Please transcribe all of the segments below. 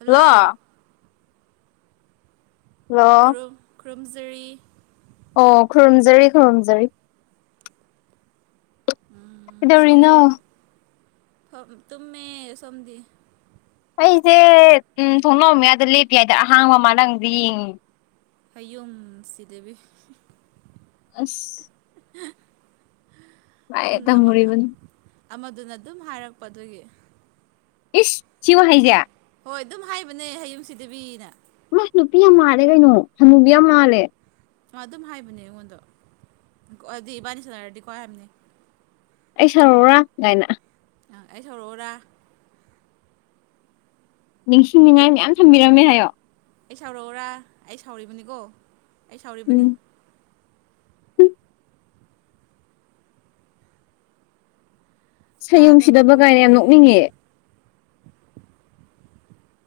Hello! Hello ꯈꯨꯔꯨꯝ ꯈꯨꯔꯨꯝꯖꯔꯤ꯫ ꯑꯣ ꯈꯨꯔꯨꯝꯖꯔꯤ ꯈꯨꯔꯨꯝꯖꯔꯤ꯫ ꯎꯝ ꯀꯩꯗꯧꯔꯤꯅꯣ ꯁꯣꯝꯕꯨ, ꯇꯨꯝꯃꯦ ꯁꯣꯝꯗꯤ? ꯑꯩꯁꯦ ꯎꯝ ꯊꯣꯡꯅꯥꯎ ꯃꯌꯥꯗꯥ ꯂꯦꯞꯄꯤ ꯍꯥꯏꯗ ꯑꯍꯥꯡꯕ ꯃꯥꯂꯪꯗꯤ ꯌꯦꯡ ꯍꯥꯌꯨꯝ ꯁꯤꯗꯕꯤ ꯑꯁ ꯂꯥꯏꯔꯤꯛ ꯅꯃꯥ ꯇꯝꯃꯨꯔꯤꯕꯅꯤ ꯑꯃꯗꯨꯅ ꯑꯗꯨꯝ ꯍꯥꯏꯔꯛꯄ ꯑꯗꯨꯒꯤ ꯏꯁ ꯁꯤ ꯋꯥꯍꯩꯖꯦ ꯍꯣꯏ ꯑꯗꯨꯝ ꯍꯥꯏꯕꯅꯦ ꯍꯌꯨꯝ ꯁꯤꯗꯕꯤꯅ ꯃꯥ ꯅꯨꯄꯤ ꯌꯥꯝ ꯃꯥꯜꯂꯦ ꯀꯩꯅꯣ ꯍꯅꯨꯕꯤ ꯌꯥꯝ ꯃꯥꯜꯂꯦ ꯃꯥ ꯑꯗꯨꯝ ꯍꯥꯏꯕꯅꯦ ꯑꯩꯉꯣꯟꯗꯣ [unintelligible] ꯗꯤ ꯏꯕꯥꯅꯤ ꯁꯥꯟꯅꯔꯗꯤ ꯀꯣ ꯍꯥꯏꯕꯅꯦ ꯑꯩ ꯁꯥꯎꯔꯧꯔꯥ ꯒꯥꯏꯅ ꯑꯥ ꯑꯩ ꯁꯥꯎꯔꯣꯔꯥ ꯑꯩ ꯅꯤꯡꯁꯤꯡꯅꯤꯉꯥꯏ ꯃꯌꯥꯝ ꯊꯝꯕꯤꯔꯝꯃꯦ ꯍꯥꯏꯌꯣ ꯑꯩ ꯁꯥꯎꯔꯛꯎꯔꯥ ꯑꯩ ꯁꯥꯎꯔꯤꯕꯅꯤꯀꯣ ꯑꯩ ꯁꯥꯎꯔꯤꯕꯅꯤ ꯎꯝ ꯁꯥꯌꯨꯝ ꯇꯥꯗꯕ ꯁꯤꯗꯕ ꯀꯥꯏꯅ ꯀꯨꯏꯔꯦ ꯌꯥꯝ ꯅꯣꯛꯅꯤꯡꯉꯦ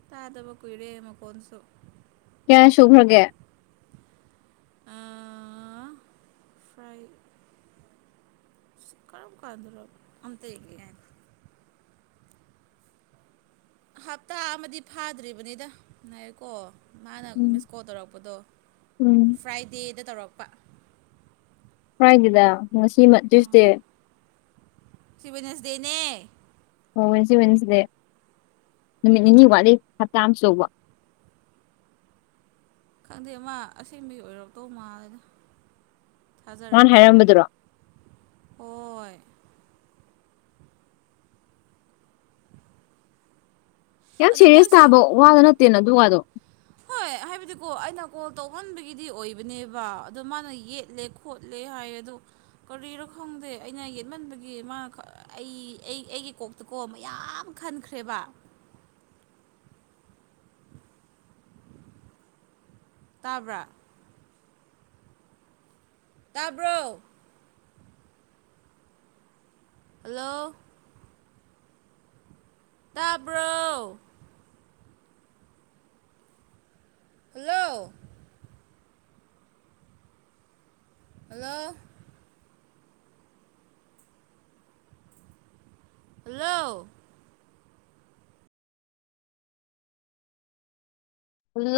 ꯇꯥꯗꯕ ꯀꯨꯏꯔꯦ ꯃꯈꯣꯟꯁꯨ ꯀꯌꯥꯔꯛ ꯁꯨꯈ꯭ꯔꯥꯒꯦ ꯑ, ꯁꯤ ꯀꯔꯝ ꯀꯥꯟꯗꯥꯔꯣ ꯑꯝꯇꯥ ꯌꯦꯡꯒꯦ ꯉꯥꯏꯈꯣ ꯍꯞꯇꯥ ꯑꯃꯗꯤ ꯐꯥꯗ꯭ꯔꯤꯕꯅꯤꯗꯥ ꯉꯥꯏꯌꯨꯀꯣ ꯃꯥꯅ ꯎꯝ ꯃꯤꯁ ꯀꯣꯜ ꯇꯧꯔꯛꯄꯗꯣ ꯎꯝ ꯐ꯭ꯔꯥꯏꯗꯦꯗꯥ ꯇꯧꯔꯛꯄ ꯐ꯭ꯔꯥꯏꯗꯦꯗꯥ ꯉꯁꯤ ꯃꯟ ꯑꯥ ꯇ꯭ꯌꯨꯁꯗꯦ ꯁꯤ ꯋꯦꯠꯅꯦꯁ ꯗꯦꯅꯦ ꯑꯣ ꯋꯦꯅꯁꯗꯦ ꯋꯦꯅꯁꯗꯦ ꯅꯨꯃꯤꯠ ꯅꯤꯅꯤ ꯋꯥꯠꯂꯤ ꯍꯞꯇꯥ ꯑꯝ ꯁꯨꯗꯧꯕ ꯈꯪꯗꯦ ꯑꯃ ꯑꯁꯦꯡꯕꯤ ꯑꯣꯏꯔꯛꯇꯧ ꯃꯥꯜꯂꯦꯗ ꯃꯥꯅ ꯊꯥꯖꯔꯛꯇ꯭ꯔꯦ ꯍꯥꯏꯔꯝꯕꯗꯨꯔꯣ ꯍꯣꯏ ꯌꯥꯝ ꯑꯗꯣ ꯁꯦꯔꯤꯌꯁ ꯃꯣꯏꯁꯦ ꯇꯥꯕ ꯋꯥꯗ ꯅꯠꯇꯦꯅ ꯑꯗꯨ ꯋꯥꯗꯣ ꯍꯣꯏ ꯍꯥꯏꯕꯗꯤꯀꯣ ꯑꯩꯅ ꯀꯣꯜ ꯇꯧꯍꯟꯕꯒꯤꯗꯤ ꯑꯣꯏꯕꯅꯦꯕ ꯑꯗꯣ ꯃꯥꯅ ꯌꯦꯠꯂꯦ ꯈꯣꯠꯂꯦ ꯍꯥꯏ ꯑꯗꯣ ꯀꯔꯤꯔꯣ ꯈꯪꯗꯦ ꯑꯩꯅ ꯌꯦꯠꯃꯟꯕꯒꯤ ꯃꯥ ꯈꯥ ꯑꯩ ꯑꯩ ꯑꯩꯒꯤ ꯀꯣꯛ ꯇꯥꯀꯣ ꯃꯌꯥꯝ ꯈꯟꯈ꯭ꯔꯦꯕ ꯇꯥꯕ꯭ꯔꯥ ꯇꯥꯕ꯭ꯔꯣ ꯍꯜꯂꯣ ꯇꯥꯕ꯭ꯔꯣ ꯍꯜꯂꯣ ꯍꯜꯂꯣ ꯍꯜꯂꯣ ꯍꯜꯂꯣ